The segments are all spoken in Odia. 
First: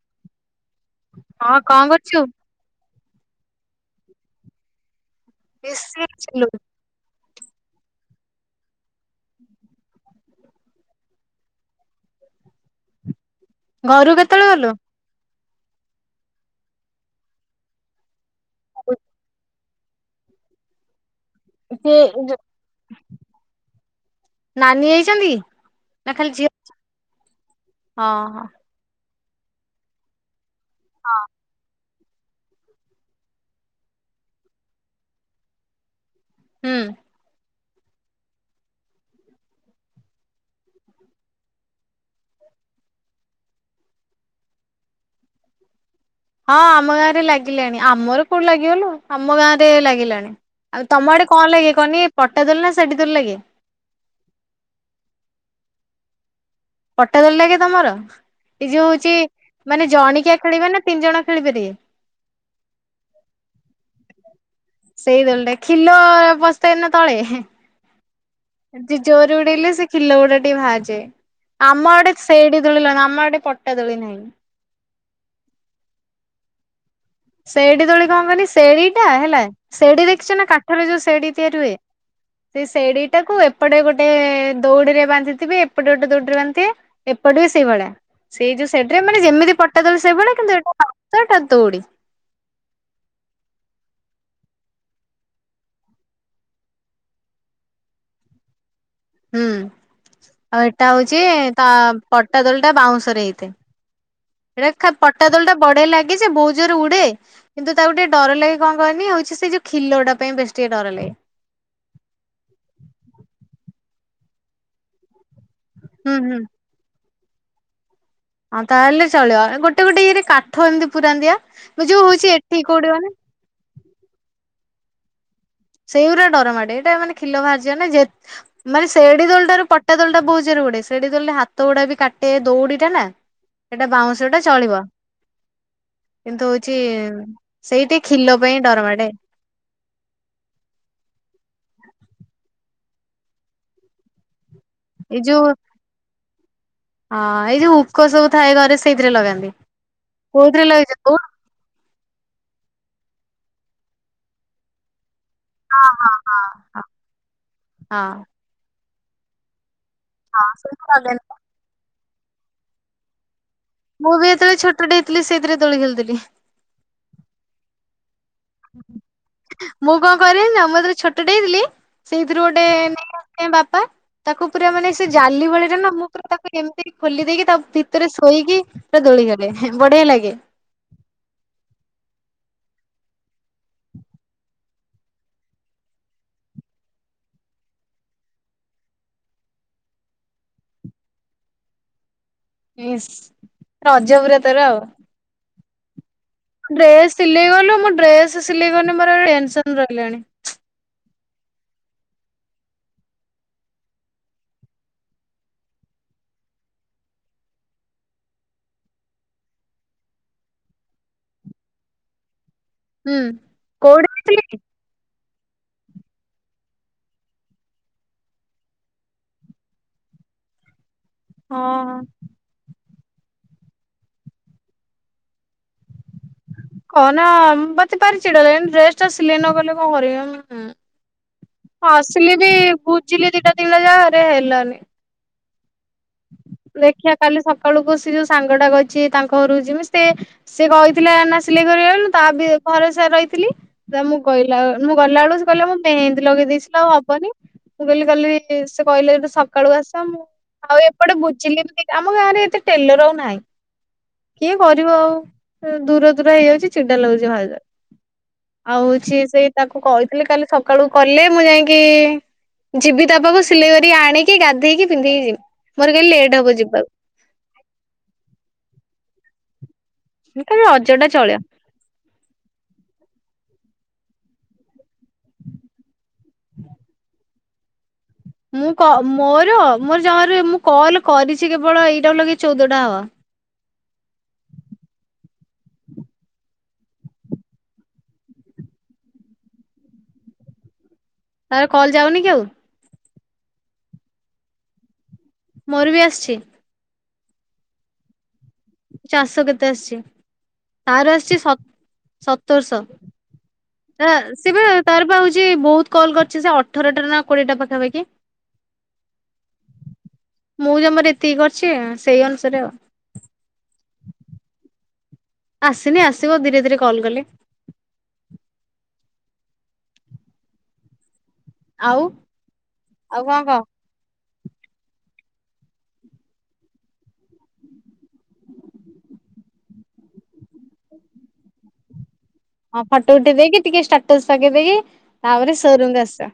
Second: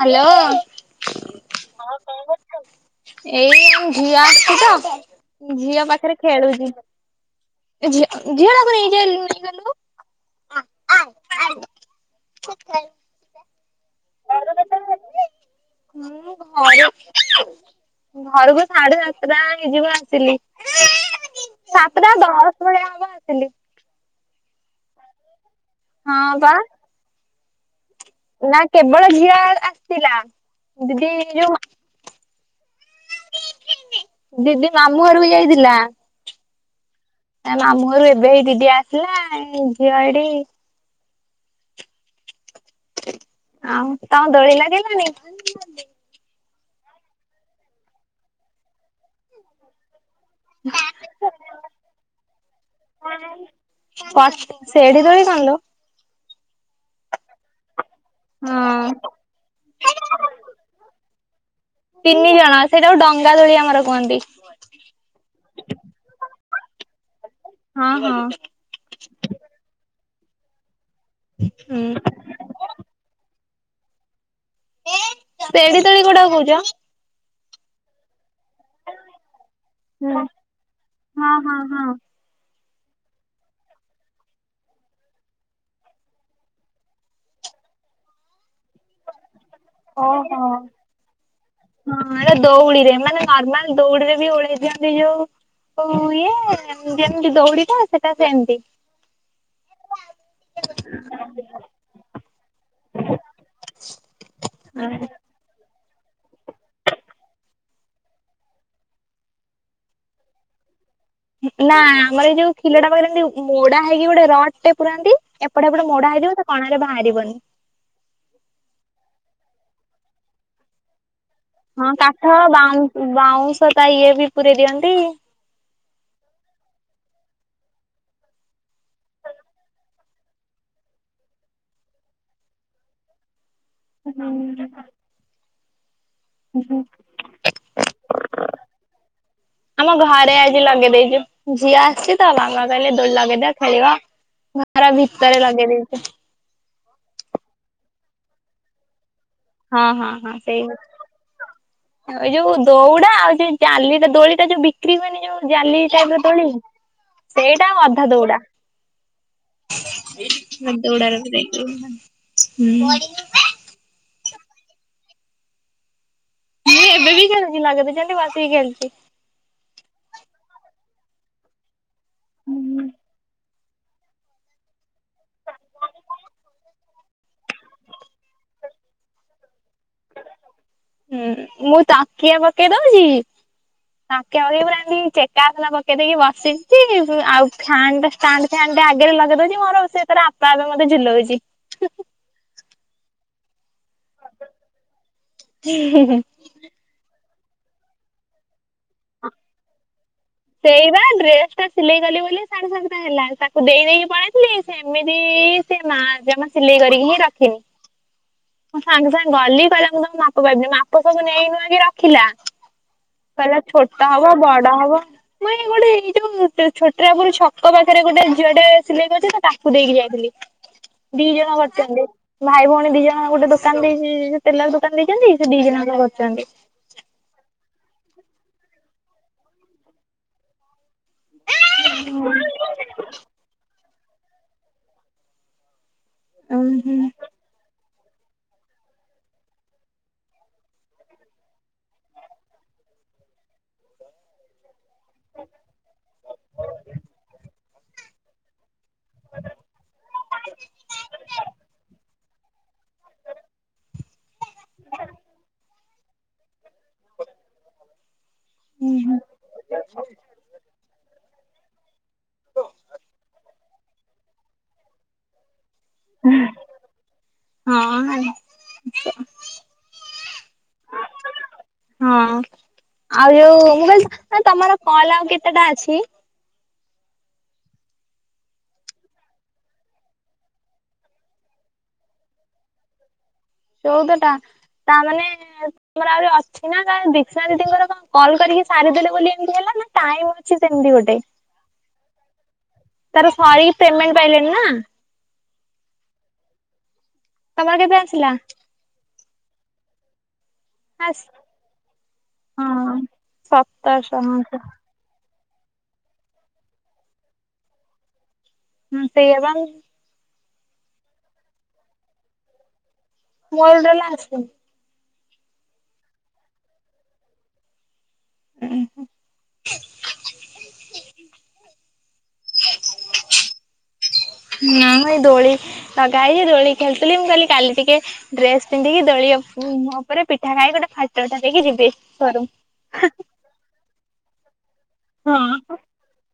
ହାଲୋ। ହଁ କଣ କରୁଚୁ? ଏଇ ଝିଅ ଆସଚି ତ। ଝିଅ ବେଶୀ ପାଖରେ ଥିଲୁ। ଖେଳୁଚି। ଏ ଝିଅ ଝିଅ ଟାକୁ ନେଇ ନେଇ ଗଲୁ। ଘରୁ କେତେବେଳେ ଗଲୁ? ମୁଁ ଘରେ ଘରକୁ ସାଢେ ସାତଟା ଯିବା ଆସିଲି। ସେ ସାତଟା ଯୋ ଦଶ ଭଳିଆ ହବ ଆସିଲି। ନାନୀ ହେଇଚନ୍ତି। ହଁ ବା। ହଁ ହଁ। ନା କେବଳ ଝି ଝିଅ ଆସିଥିଲା। ଦିଦି ଯୋଉ ଦିଦି, ମାମୁଁ ଘରକୁ ଯାଇଥିଲା। ହୁଁ ତା, ମାମୁଁ ଘରୁ, ଏବେ ହେଇ, ଦିଦି ଆସିଲା ୲ ଝିଅ ଏଇଠି ଆଉ, ତମ ଦୋଳି ଲାଗିଲାଣି? ହଁ, ଆମ ଗାଁ ରେ ଲାଗିଲାଣି ୲ ଆମର କୋଉଠୁ ଲାଗିବଲ, ଆମ ଗାଁ ରେ ଲାଗିଲାଣି ୲ ଆଉ, ତମ ଆଡେ, କଣ ଲାଗେ କହନି? ପଟା ଦୋଳି, ନା ସେଡ଼ି ଦୋଳି ଲାଗେ? କ ସେଢି ଦୋଳି କଣ ଲୋ? ପଟା, ଦୋଳି ଲାଗେ ତମର ୲ଏଇ ଯୋଉ ହଁ। ହଉଛି, ମାନେ ଜଣିକିଆ ଖେଳିବେ, ନା ତିନି ଜଣ ଖେଳି ପାରିବେ? ତିନି ଜଣ, ସେଇଟା କୁ ଡଙ୍ଗା ଦୋଳି, ଆମର କୁହନ୍ତି। ସେଇ, ଦୋଳିଟା ୲ ଖିଲ ବସିଥାଏ, ନା ତଳେ? ହୁଁ ଜୋରେ, ଉଡେଇଲେ ସେ ଖିଲ, ଗୁଡା ଟିକେ ବାହାରି, ଯାଏ ୲ ଆମ ଆଡ଼େ, ସେଡି ଦୋଳି, ଲଗା, ଆମ ଆଡ଼େ ପ ପଟା, ଦୋଳି ନାହିଁ? ତେଡି ଦୋଳି, କୋଉଟାକୁ କହୁଛ? ସେଇଠି ଦୋଳି, କଣ କରି ଶେଢୀ, ଟା ହେଲା ସେଢୀ ହୁଁ ଦେଖିଛନା, କାଠରେ ଯୋଉ ଶେଢୀ ହଁ ହଁ ତିଆରି ହୁଏ ୲ ହଁ। ସେଇ ସେଢୀଟାକୁ, ଏପଟେ ଗୋଟେ ଦଉଡିରେ ବାନ୍ଧିଥିବେ, ଏପଟେ ଗୋଟେ ଦୌଡିରେ, ବାନ୍ଧିଥିବେ ୲ ଏପଟେ ବି ସେଇଭଳିଆ, ସେଇ ଯୋଉ ଶେଢୀ ରେ, ମାନେ ଯେମିତି ପଟା ଦୋଳି, ଓହୋ ସେଇଭଳିଆ କିନ୍ତୁ, ଏଟା ଦୌଡ଼ି ହଁ ଦୌଡିରେ ମାନେ ନର୍ମାଲ ଦୌଡିରେ ବି ଓଳେଇ ଦିଅନ୍ତି ଯୋଉ ଇଏ ଯେମିତି ଦୌଡି ରେ ସେଟା ସେମତି। ହୁଁ ଆଉ ଏଇଟା ହୋଉଚି ତା ପଟା ଦୋଳ ଟା ବାଉଁଶରେ ହେଇ ସେଇଟା ପଟା ଦୋଳ ଟା ବଢିଆ ଲାଗ ଆ ସେ ବୋହୁତ ଜୋରେ ଉଡେ କିନ୍ତୁ ତାକୁ ଟିକେ ଡର ଲାଗେ କଣ କହନି ହଉଛି ସେ ଯୋଉ ଖିଲଟା ପାଇଁ ବେଶୀ ଟିକେ ଡର ଲାଗେ। ନା ଆମର ଏଇ ଯୋଉ ଖିଲଟା ମୋଡା ହେଇକି ଗୋଟେ ରଡଟେ ପୁରନ୍ତି। ଏପଟ ହେପଟ ମୋଡା ହୁଁ ହୁଁ। ହେଇଥିବ ତା କଣରେ ବାହାରିବନି। [inaudible] ହଁ ତାହେଲେ ଚଳିବ ଗୋଟେ ଗୋଟେ ଇଏରେ କାଠ ଏମିତି ପୁରାନ୍ତିି ପା। ହଁ କାଠ ବାଉଁ ବାଉଁଶ ତା ଇଏ ବି ପୁରେଇ ଦିଅନ୍ତି। ତି ସେଉରା ଡରମାଡେ ଏଇଟା ମାନେ ଖିଲ ବାହାରିଯାଏ ନା ମାନେ ସେଢି ଦୋଳିଟାରୁ ପଟା ଦୋଳଟା ବହୁତ ଜୋରେ ଉଡେ ସେଢୀ ଦୋଳିରେ ହାତ ଗୁଡା ବି କାଟେ ଦୌଡିଟା ନା। ଏଟା ହୁଁ ବାଉଁଶ ଟା ଚଳିବ। କିନ୍ତୁ ହୋଉଛି ହୁଁ। ସେଇଠି ଖିଲ ପାଇଁ ଡରମାଡେ ଆମ ଘରେ ଆଜି ଲଗେଇ ଦେଇଛୁ ଝିଅ ଆସିଛି ତା ମାମା ଦୋଳି ଲାଗେଇଦବ ଖେଳିବ। ଘର ଏଇ ଭିତରେ ଯୋଉ ଲଗେଇ ଦେଇଛୁ ହଁ ଏଇ ଯୋ ହୁକ ସବୁ ଥାଏ ଘରେ ସେଇଥିରେ ଲଗାନ୍ତି। ହଁ ହଁ ହଁ କୋଉଥିରେ ସେଇ ଲଗେଇଛ ଦଉଡି [inaudible] ଏଇ ଯୋଉ ଦୌଡ଼ା ଆଉ ଜେ ଚାଲିକି ଦୋଳିଟା ଯୋଉ ବିକ୍ରି ହୁଏନି ଯୋଉ ହଁ ଜାଲି ହଁ ଟାଇପର ତୋଳି ହଁ ହଁ ସେଇଟା ଅଧା ହଁ ଦୌଡା। ହଁ ସେଇଥିରେ [unintelligible] ଲଗାନ୍ତି ହୁଁ। [inaudible] ମୁଁ ବି ଯେତେବେଳେ ଛୋଟ ଦେଇଥିଲ ସେଥିରେ ତୋଳି ଖେଳିଥିଲି। ଏବେ ବି ଖେଳୁଚି ଲଗେଇ ଦେଇଚନ୍ତି ବସ୍ [unintelligible] ମୁଁ କଣ କରିବି ନା ମୁଁ ଯେତେବେଳେ ଛୋଟ ଟେ ହେଇଥିଲି ସେଇଥିରୁ ଗୋଟେ ହୁଁ ନେଇ ଆସିଚନ୍ତି ବାପା ତାକୁ ପୁରା ମାନେ ସେ ଜାଲି ଭଳିରେ ନା ମୁଁ ପୁରା ତାକୁ ଏମିତି ଖୋଲି ଦେଇକି ତା ଭିତରେ ଶୋଇକି ପୁରା ଦୋଳିଖେଳେ। ହୁଁ, ମୁଁ ତାକିଆ ବ ପକେଇ, ଦୋଉଚି ୲ ତାଁକେ ଆଗରେ, ଏମିତି ଚେକା ଆସନ ପକେଇ ଦେଇକି ବସିଚି ୲ ଆଉ ଫ୍ୟାନଟା, ଷ୍ଟାଣ୍ଡଫ୍ୟାନ୍, ଟା ଆଗରେ ଲଗେଇ ଦଉଚି, ମୋର ସେ ତାର, ଆପେ ଆପେ ମତେ ଝୁଲଉଚି। ଇସ୍, ରଜପୁରା ତୋର ୲ ହୁଁ, ହୁଁ ଡ୍ରେସ୍, ସିଲେଇ କଲୁ, ମୁଁ ଡ୍ରେସ୍ ସିଲେଇ, କରିନି ମୋର, ଟେନସନ୍ ରହିଲାଣି। ସେଇବା, ଡ୍ରେସ୍ ଟା ସିଲେଇ କଲି ବୋଲି, ସାଢେ ସାତଟା ହେଲା ୲ତାକୁ ଦେଇ, ଦେଇ କି ପଳେଇ ଥିଲେ, ସେ ଏମିତି ସେ ମା, ଜମା ସିଲେଇ କରି ହିଁ ରଖିନି। ମୁଁ, ସାଙ୍ଗେ, ସାଙ୍ଗେ ଗଲି କହିଲା, ମୁଁ ତମ ମାପ ପାଇବିନି ୲ମାପ ସବୁ ନେଇ ନୂଆଁକି, ରଖିଲା। ହୁଁ। କହିଲା ଛୋଟ କୋଉଠି ହବ, ଯାଇଥିଲି କି? ବଡ ହବ। ମୁଁ, ଏଇ ଗୋଟେ, ଏଇ ଯୋଉ ଛୋଟାରାପୁର ଛକ ପାଖରେ, ଗୋଟେ ଝିଅ ଟେ ସିଲେଇ କରୁଛି ୲ତାକୁ ଦେଇକି ଯାଇଥିଲି। ଦି ଜଣ, ହଁ କରିଚନ୍ତି ୲ ଭାଇ, ଭଉଣୀ ଦି, ଜ ହଁ, ଗୋଟେ ଦୋକାନ ଦେଇଚି ୲ଟେଲର ଦୋକାନ, ଦେଇଚନ୍ତି ୲ ସେ ଦି ଜଣ ଆଙ୍କ, କରୁ କହନା, ମୁଁ ପା ସେ, ପାରି ଚିଡା ଲାଗିଲାଣି, ଡ୍ରେସ୍ ଟା ସିଲେଇ ନ କଲେ କଣ, କରିବି ଉଂ ଉଂ। ଆସିଲି ବି ବୁଝିଲି ଦିଟା ତିନଟା ଯାଗାରେ। [unintelligible] ସେ, ହେଲାନି। ହଁ ଦେଖିଆ, କାଲି ସକାଳୁକୁ, ସି ସେ, ଯୋଉ ସାଙ୍ଗଟା କହିଚି, ତାଙ୍କ ଘରୁ ଯିମି ସିଏ, ସିଏ କହିଥିଲା ନା ସିଲେଇ କରିଆ, ତା ବି ଭରଷାରେ ରହିଥିଲି ୲ତା ମୁଁ, କହିଲା ମୁଁ ଗଲା ବେଳକୁ ସେ କହିଲା, ମୁଁ ମେହେନ୍ଦି ଲଗେଇ ଦେଇେଚି ୲ଆଉ ହବନି, ମୁଁ କହିଲି କାଲି ସେ କହିଲେ, ଯଦି ସକାଳୁ ଆସ ମୁଁ ଆଉ ଏପଟେ ବୁଝିଲି ବି ଆମ ଗାଁରେ ଏତେ ଟେଲର ଆଉ ନାହିଁ। କିଏ କରିବ ଆଉ? ଦୂର ଦୂର ହେଇଯାଉଚି ଚିଡା ଲାଗୁଚି ଭାରି ଜୋରେ। ଆଉ ହଁ ହୋଚି ସେଇ ତାକୁ କହିଥିଲି କାଲି ସକାଳୁ କଲେ ମୁଁ ଯାଇଁକି ଯିବି ତା ପାଖକୁ ସିଲେଇ କରି କି ଆଣିକି ଗାଧେଇକି ପିନ୍ଧିକି ଯିବି। ମୋର କାଲି ଲେଟ୍ ହବ ଯିବାକୁ। ଉଂହଁ ହଁ କାଲି ରଜ ଟା ଚଳିବ। ହଁ ଆଉ ଯୋଉ ମୁଁ କଲି ତ ତମର କଲ୍ ଆଉ କେତେଟା ଅଛି। ମୁଁ କ ମୋର ମୋର ଜମାରୁ ମୁଁ କଲ କରିଚି କେବଳ ଏଇଟା କୁ ଲଗେଇ ଚଉଦଟା ହବ। ଚଉଦଟା ତା ମାନେ ତୁମର ଆହୁରି ଅଛି ନା ତେହେଲେ ଦିଶା ଦିଦିଙ୍କର କଣ କଲ୍ କରିକି ସାରିଦେଲେ ବୋଲି ଏମିତି ହେଲା ନା ଟାଇମ ଅଛି ସେମିତି ଗୋଟେ। ତାର କଲ ଯାଉନି କି ଆଉ। ତାର ସାରିକି ପେମେଣ୍ଟ ପାଇଲେଣି ନା। ମୋର ବି ଆସିଚି। ତମର କେବେ ଆସିଲା? ଚାଶ କେତେ ଆସିଚି? ତାର ଆସ୍ ଆସିଚିସତ୍--ସତରଶ। ହଁ ହିଁ ସତରଶହ ସିଏବା ହଁ ତାରପା ହ ବହୁତ କଲ କରିଛି ସେ ଅଠରଟା ନା କୋଡିଏଟା ପାଖାପାଖି ହଁ ସେଇଆ ବା ମୁଁ ଜମାରୁ ଏତିକି କରିଛି ସେଇ ଅନୁସାରେ ଆଉ ମୋର ଟୋଟାଲି ଆସିନି ଆସିନି ଆସିବ ଧୀରେ ଧୀରେ କଲ କଲେ ଓ ହଁ ଆଉ ଆଉ କଣ କହ ହଁ ମୁଁ ଏଇ ଦୋଳି ଲଗାହେଇଛି ଦୋଳି ଖେଳୁଥିଲି ମୁଁ କହିଲି କାଲି ଟିକେ ଡ୍ରେସ ପିନ୍ଧିକି ଦୋଳି ମୁ ଉପରେ ପିଠା ଖାଇି ଗୋଟେ ଫାଟଉଠେଇକି ଯିବି। ଘରକୁ। ହଁ ଫଟୋ ଉଠି ଦେଇକି ଟିକେ ଷ୍ଟା ଟୋସା କବେ କୀ ବେ। ତା ପରେ ହଁ। ସୋରୁମରୁ ଆସ।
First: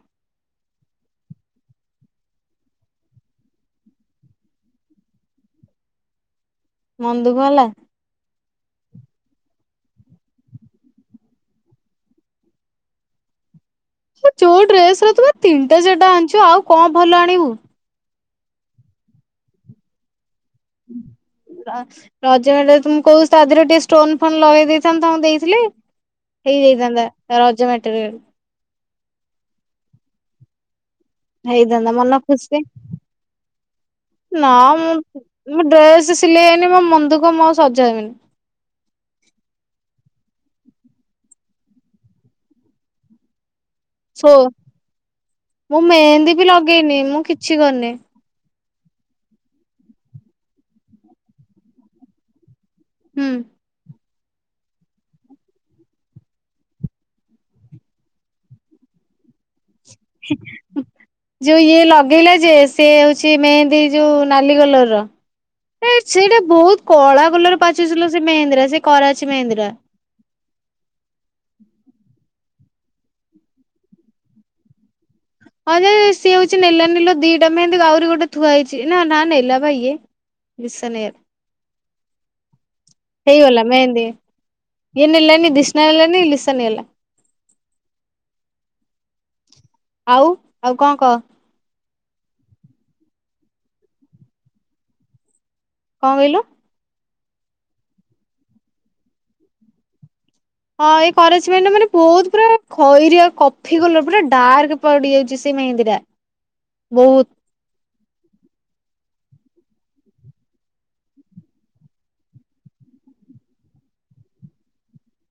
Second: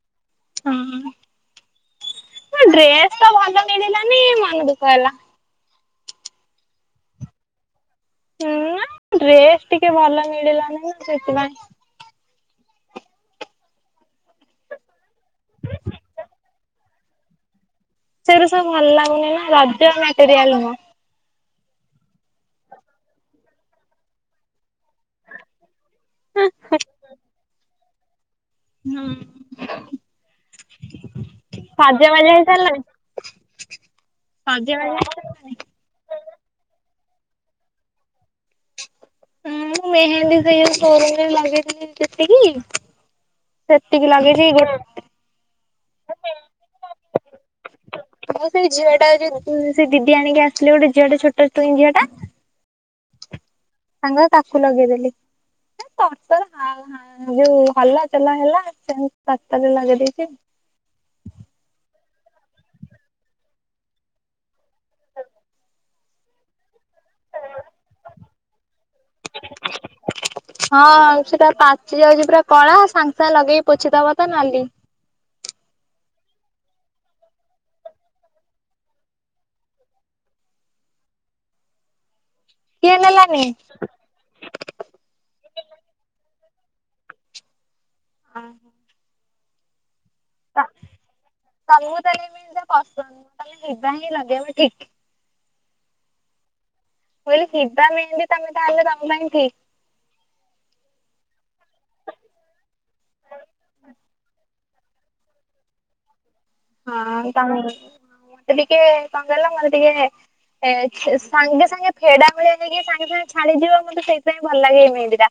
ହଁ ଡ୍ରେସ୍ ତ ଭଲମିଳିଲାନି ମନ ଦୁଃଖ ହେଲା ମନଦୁଃଖ ହେଲା। ହୁଁ ଡ୍ରେସ ଟିକେ ଭଲ ମିଳିଲାନି ନା ସେଥିପାଇଁ ଚୋଉ ଡ୍ରେସ ରେ ତ ତୁ ପା ତିନଟାଚାଟା ଆଣିଛୁ ଆଉ କଣ ହବ ଭଲ ଆଣିବୁ। ସେଗୁରା ସବୁ ଭଲ ଲାଗୁନି ନା ରଜ ସେରିଆ ଆଲମ୍ ର ରଜ ତୁମକୁ କହୁଛି ତା ଦେହରେ ଟିକେ ଷ୍ଟୋନ ଫୋନ ଲଗେଇ ଦେଇ ତାଙ୍କୁ ଦେଇଥିଲେ ହେଇଯାଇଥାନ୍ତା ରଜଭା ଏ ହଁ। ହେଇଥାନ୍ତା ମନ ଖୁସି ନା ସଜବାଜ ମୁଁ ହେଇସାରିଲଣି? ମୁ ଡ୍ରେସ ସିଲେଇ ହେଇନି ମୋ ଦୁଃଖ ମୁଁ ଆଉ ସଜହେବିନି। ହଁ ମୁଁ ମେହେନ୍ଦୀ ସେଇ ସୋରୁମରେ ଲାଗେଇଥିଲି ଯେତିକି ସେତିକି ସୋ ଲଗେଇଛି ଗୋ ମୁଁ ମେହେନ୍ଦୀ ବି ଲଗେଇନି ମୁଁ କିଛି କରିନି। ମୁଁ ସେଇ ଝିଅ ଟା ଯଉ ସେ ଦିଦି ଆଣିକି ଆସିଲେ ଗୋଟ ଝିଅଟା ଛୋଟ ଟୁଇ ଝିଅ ଟା ହୁଁ। ତାଙ୍ଗର ତାକୁ ଲଗେଇଦେଲି ତର ଯୋଉ ହଲା ଚଲା ହେଲା ସେ ରା ହିଁ ଯୋଉ ଇୟ ଲଗ ଲଗେଈଲା ଯେ ସ ହଉଛି ମେହେନ୍ଦୀ ଯୋଉ ନାଲି କଲର ର ସେଇଟା ବହୁତ କଳା କଲର ପଚୁଚିଲୋ ସେ ମେନ୍ଦ୍ରା ଟା ସେ କରାଚି ମେହେନ୍ଦୀ ଟା। ହଁ। ସେଟା ପାଚି ଯାଉଛି ପୁରା କଳା ସାଙ୍ଗେ ସାଙ୍ଗେ ଲଗେଇକି ପୋଛିଦବ ତ ନାଲି ହଁ ଯେ ସିଏ ହେଉଛି ନେଲା ନିଲୋ ଦିଟା ମେହେନ୍ଦି ଆହୁରି ଗୋଟେ ଥୁଆ ହେଇଛି ନା ନା ନେଲା ବା ଇଏ ଲିସା କିଏ ନେଇଗଲା। ନେଲାନି? ହେଇଗଲା ମେହେନ୍ଦି ଇଏ ନଲାନି ଦିଶମା ନଲାନି ଲି ଚାଲିଗଲା ହଁ। ଆଉ ଆଉ କଣ କହ? [unintelligible] ଯେମିତି ପସନ୍ଦ ତମେ ନିଜେ ହିଁ ଲଗେଇବ ଠିକ୍ କଣ କହିଲୁ? ମୁଁ କହିଲି ସିଧା ମେହେନ୍ଦି ତମେ ତାହଲେ ତମ ପାଇଁ ଠିକ୍ ହଁ ଏଇ କରଛି ମ ନା ମାନେ ବହୁତ ପୁରା ଖଇରିଆଉ କଫି କଲର ପୁରା ଡାର୍କ ପଡ଼ିଯାଉଛି ସେ ମହେନ୍ଦି ଟା ବହୁତ ହଁ। ମତେ ଟିକେ କଣ କହିଲ ମତେ ଟିକେ ସାଙ୍ଗେ ସାଙ୍ଗେ ଫେଡା ଭଳିଆ ହେଇକି ସାଙ୍ଗେ ସାଙ୍ଗେ ଛାଡିଯିବ ମତେ ସେଇଥିାଇଁ ଭଲ ଲାଗେ ଏଇ ମେହେନ୍ଦୀ ଟା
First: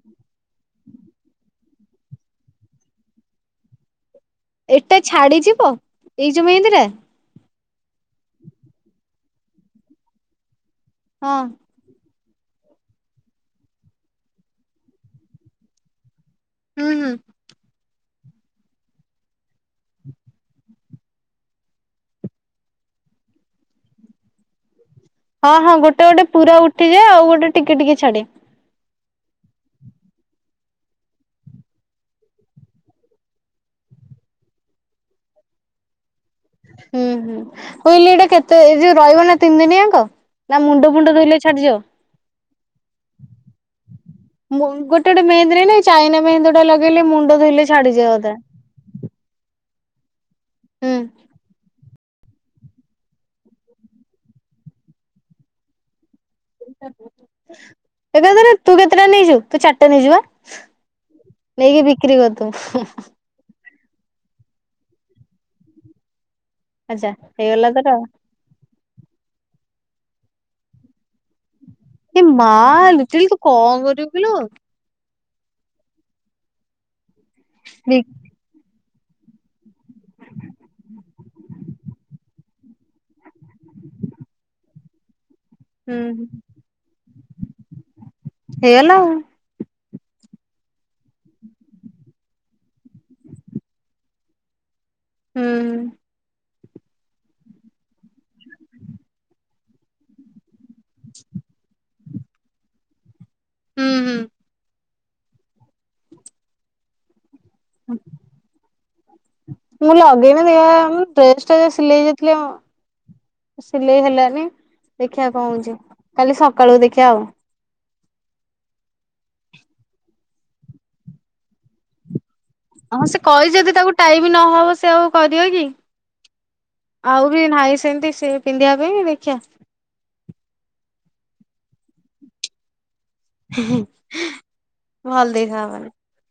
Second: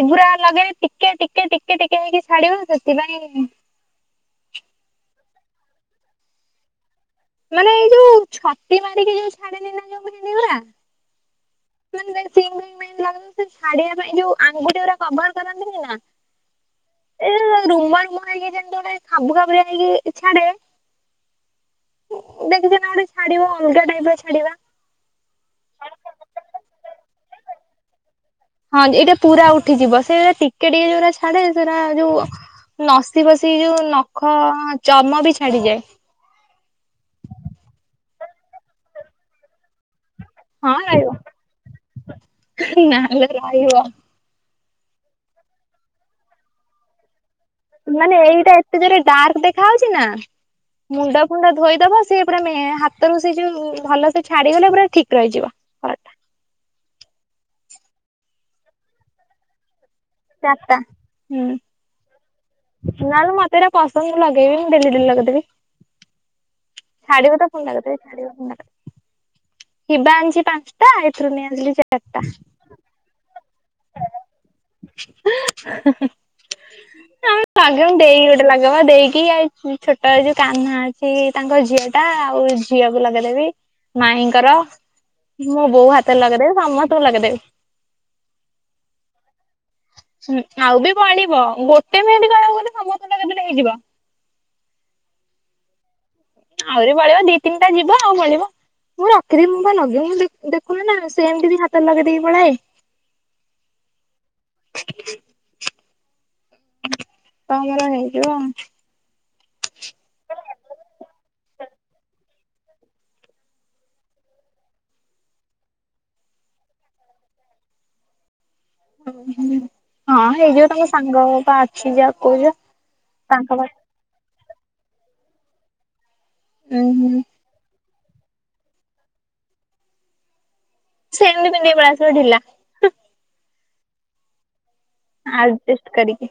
ଏଗୁୁରା ଲଗେଇଲେ ଟିକେ ଟିକେ ଟିକେ ଟିକେ ହେଇକି ଛାଡିବ ସେଥିପାଇଁ। ଏଟା ଛାଡିଯିବ ଏଇ ଯୋଉ ମେହେନ୍ଦି ଟା ମାନେ ଏଇ ଯୋଉ ଛତି ମାରିକି ଯୋଉ ଛାଡେନି ନା ଯୋଉ ସେଇଗୁରା ହଁ। ମାନେ ସେ ସିମ୍ ଫିମ୍ ମିଳିଥିଲା ମାନେ ସେ ଛାଡ଼ିବାପାଇଁ ଯୋଉ ଅଙ୍ଗୁଠିଗୁଡ଼ା କଭର କରନ୍ତିନି ନା। ହୁଁ ହୁଁ ଏ ରୁମା ରୁମା ଦେଖିବ ଯେମିତି ଖାବୂ ଖାଭୁ ହେଇକି ଅଲଗା ଟାଇପ୍ ର ଛାଡ଼ିବା। ହଁ ହଁ ଗୋଟେ ଗୋଟେ ପୁରା ଉଠିଯାଏ ଆଉ ଗୋଟେ ଟିକେ ଟିକେ ଛାଡେ ହଁ ଏଇଟା ପୁରା ଉଠିଯିବ ସେ ଟିକେ ଟିକେ ଯୋଉରା ଛାଡେ ସେଟା ଯୋଉ ନସି ବସି ଯୋଉ ନଖ ଚମ ବି ଛାଡିଯାଏ। ହୁଁ ହୁଁ କହିଲିି ଏଇଟା କେତେ ଏ ଯୋଉ ରହିବ ନା ତିନି ଦିନି ଆଙ୍କ ନା ମୁଣ୍ଡ ଫୁଣ୍ଡ ଧୋଇଲେ ଛାଡିଯିବ ନାହ ଲୋ ରହିବ ମ ଗୋଟେ ଗୋଟେ ମେହେନ୍ଦି ରା ନାଇ ଚାଇନା ମେହେନ୍ଦୀ ଗୁଡା ଲଗେଇଲେ ମୁଣ୍ଡ ଧୋଇଲେ ଛାଡିଯିବ ମାନେ ଅଧା ଏଇଟା ଏତେ ଜୋରେ ଡାର୍କ ଦେଖ ଖାଯାଉଛି ନା। ହୁଁ ମୁଣ୍ଡ ଫୁଣ୍ଡ ଧୋଇଦବ ସେ ପୁରା ମେ ହାତରୁ ସେ ଯୋଉ ଭଲ ସେ ଛାଡିଗଲେ ପୁରା ଠିକ୍ ରହିଯିବ। ଏକା ଥରେ ତୁ କେତେଟା ନେଇଛୁ ତୁ ଚାର୍ ଟା ନେଇଛୁ ବା ଚାରିଟା ହୁଁ ନେଇକି ବିକ୍ରି କର୍ ଦବୁ। ତେ ଏରା ପସନ୍ଦ ମୁ ଲଗେଇବି ମୁ ଡେଲି ଡେଲି ଲଗେଇଦେବି। ଆଚ୍ଛା ଛାଡିବ ତ ଫୁଣି ହେଇଗଲା ତୋର ଲଗେଇଦେବି। ହିବାଂଶି ପାଞ୍ଚଟା ଏଇଥିରୁ ନେଇ ଆସିଲି ଚାର୍ ଇ ମା ଲିଟିଲ୍ ତୁ କଣ କରିବୁ କିଲୋ। ଦେଇ ହୁଁ ଗୋଟେ ଲଗେଇବ ଦେଇ କି ଆଉ ଛୋଟ ଏ ଯୋଉ କାହ୍ନା ଅଛି ତାଙ୍କ ଝିଅଟା ଆଉ ଝିଅକୁ ଲଗେଇଦେବି। ମାାଇଙ୍କର ମୁଁ ବୋଉ ହାତରେ ଲଗେଇଦେବ ସମସ୍ତ ଙ୍କୁ ଲାଗିଦେବି। ହେଇଗଲା। ଆଉ ବି ପଳିବ ଗୋଟେ ମିନିଟ ବଳିବ ଗଲେ ସମସ୍ତଲା କେତେବେଳେ ହେଇଯିବ। ହୁଁ। ଆହୁରି ପଳେଇିବ ଦି ତିନିଟା ଯିବ ଆଉ ପଳିବ ମୁଁ ରଖିଦି ମୁଁ ବା ଲଗେଇବି ମୁଁ ଦେଖ, କୁ ନା ସେମିତି ବି ହାତରେ ଲଗେଇଦବି। ମଲାଏ ହୁଁ ହୁଁ। ତମର ହେଇଯିବ। ମୁଁ ଲଗେଇନି ଡ୍ରେସ ଟା ଯ ସିଲେଇ ଯାଇଥିଲି ସିଲେଇ ହେଲାନି ଦେଖିବା କଣ କହୁଛି କାଲି ସକାଳକୁ ଦେଖିବା ଆଉ। ହଁ ଏଇ ଯୋଉ ତମ ସାଙ୍ଗ ବା ଅଛି ଯାହା କହୁ ଯା ହଁ ସେ କହି ଯଦି ତାକୁ ଟାଇମ୍ ବି ନହବ ସେ ଆଉ କରିବକି ଉୁଁ ହୁଁ ଆଉ ବି ନାଇ ସେମତି ସେ ପିନ୍ଧିବା ପାଇଁ ବି ଦେଖିବା ସେମିତି ପିନ୍ଧିକି ଆସିବୁ ଧିଲା। ହ ଅଜେଷ୍ଟ କରିକି।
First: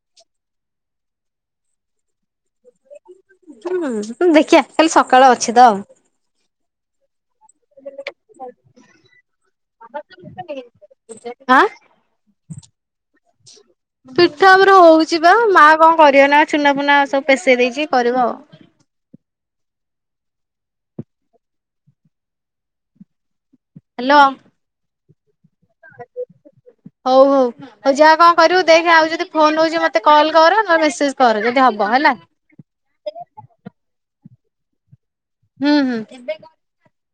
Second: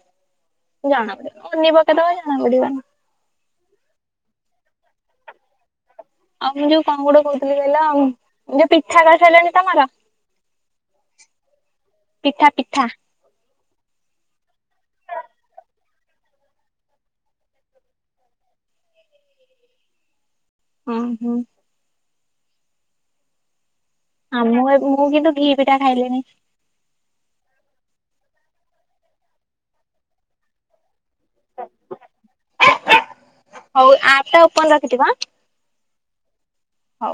ଜଣା ପଡିବ ଅନି ଚୁନି ପକେଇଦାବ ତ ଜଣା ପଡିବ। ହୁଁ ଦେଖିବା କାଲି ସକାଳେ ଅଛି ତ ଆଉ। ଆଉ ମୁଁ ଯୋଉ କଣ ଗୋଟେ କହୁଥିଲି କହିଲ ଯୋଉ ପିଠା କରିସାରିଲଣି। ତମର ଆ ପିଠା ପିଠା ପିଠା ଆମର ହଉଛି ବା ମା କଣ କରିବ ନା ଛୁନା ଫୁନା ସବୁ ପେେଶେଇ ଦେଇଛି କରିବ ଆଉ। ହଁ ହଁ ହ୍ୟାଲୋ ଆ ମୁଁ ମୁଁ କିନ୍ତୁ ଘିିବ ହଉ ହଉ ଆଉ ଯାହା କଣ କରିବୁ ଦେଖେ ଆଉ ଯଦି ଫୋନ ରଉଛି ମତେ କଲ କର ମେସେଜ କର ଯଦି ହବ ହେଲା ଓପେନ୍ ରଖିଥିବୁ ଆ ହୁଁ ହୁଁ ହଉ।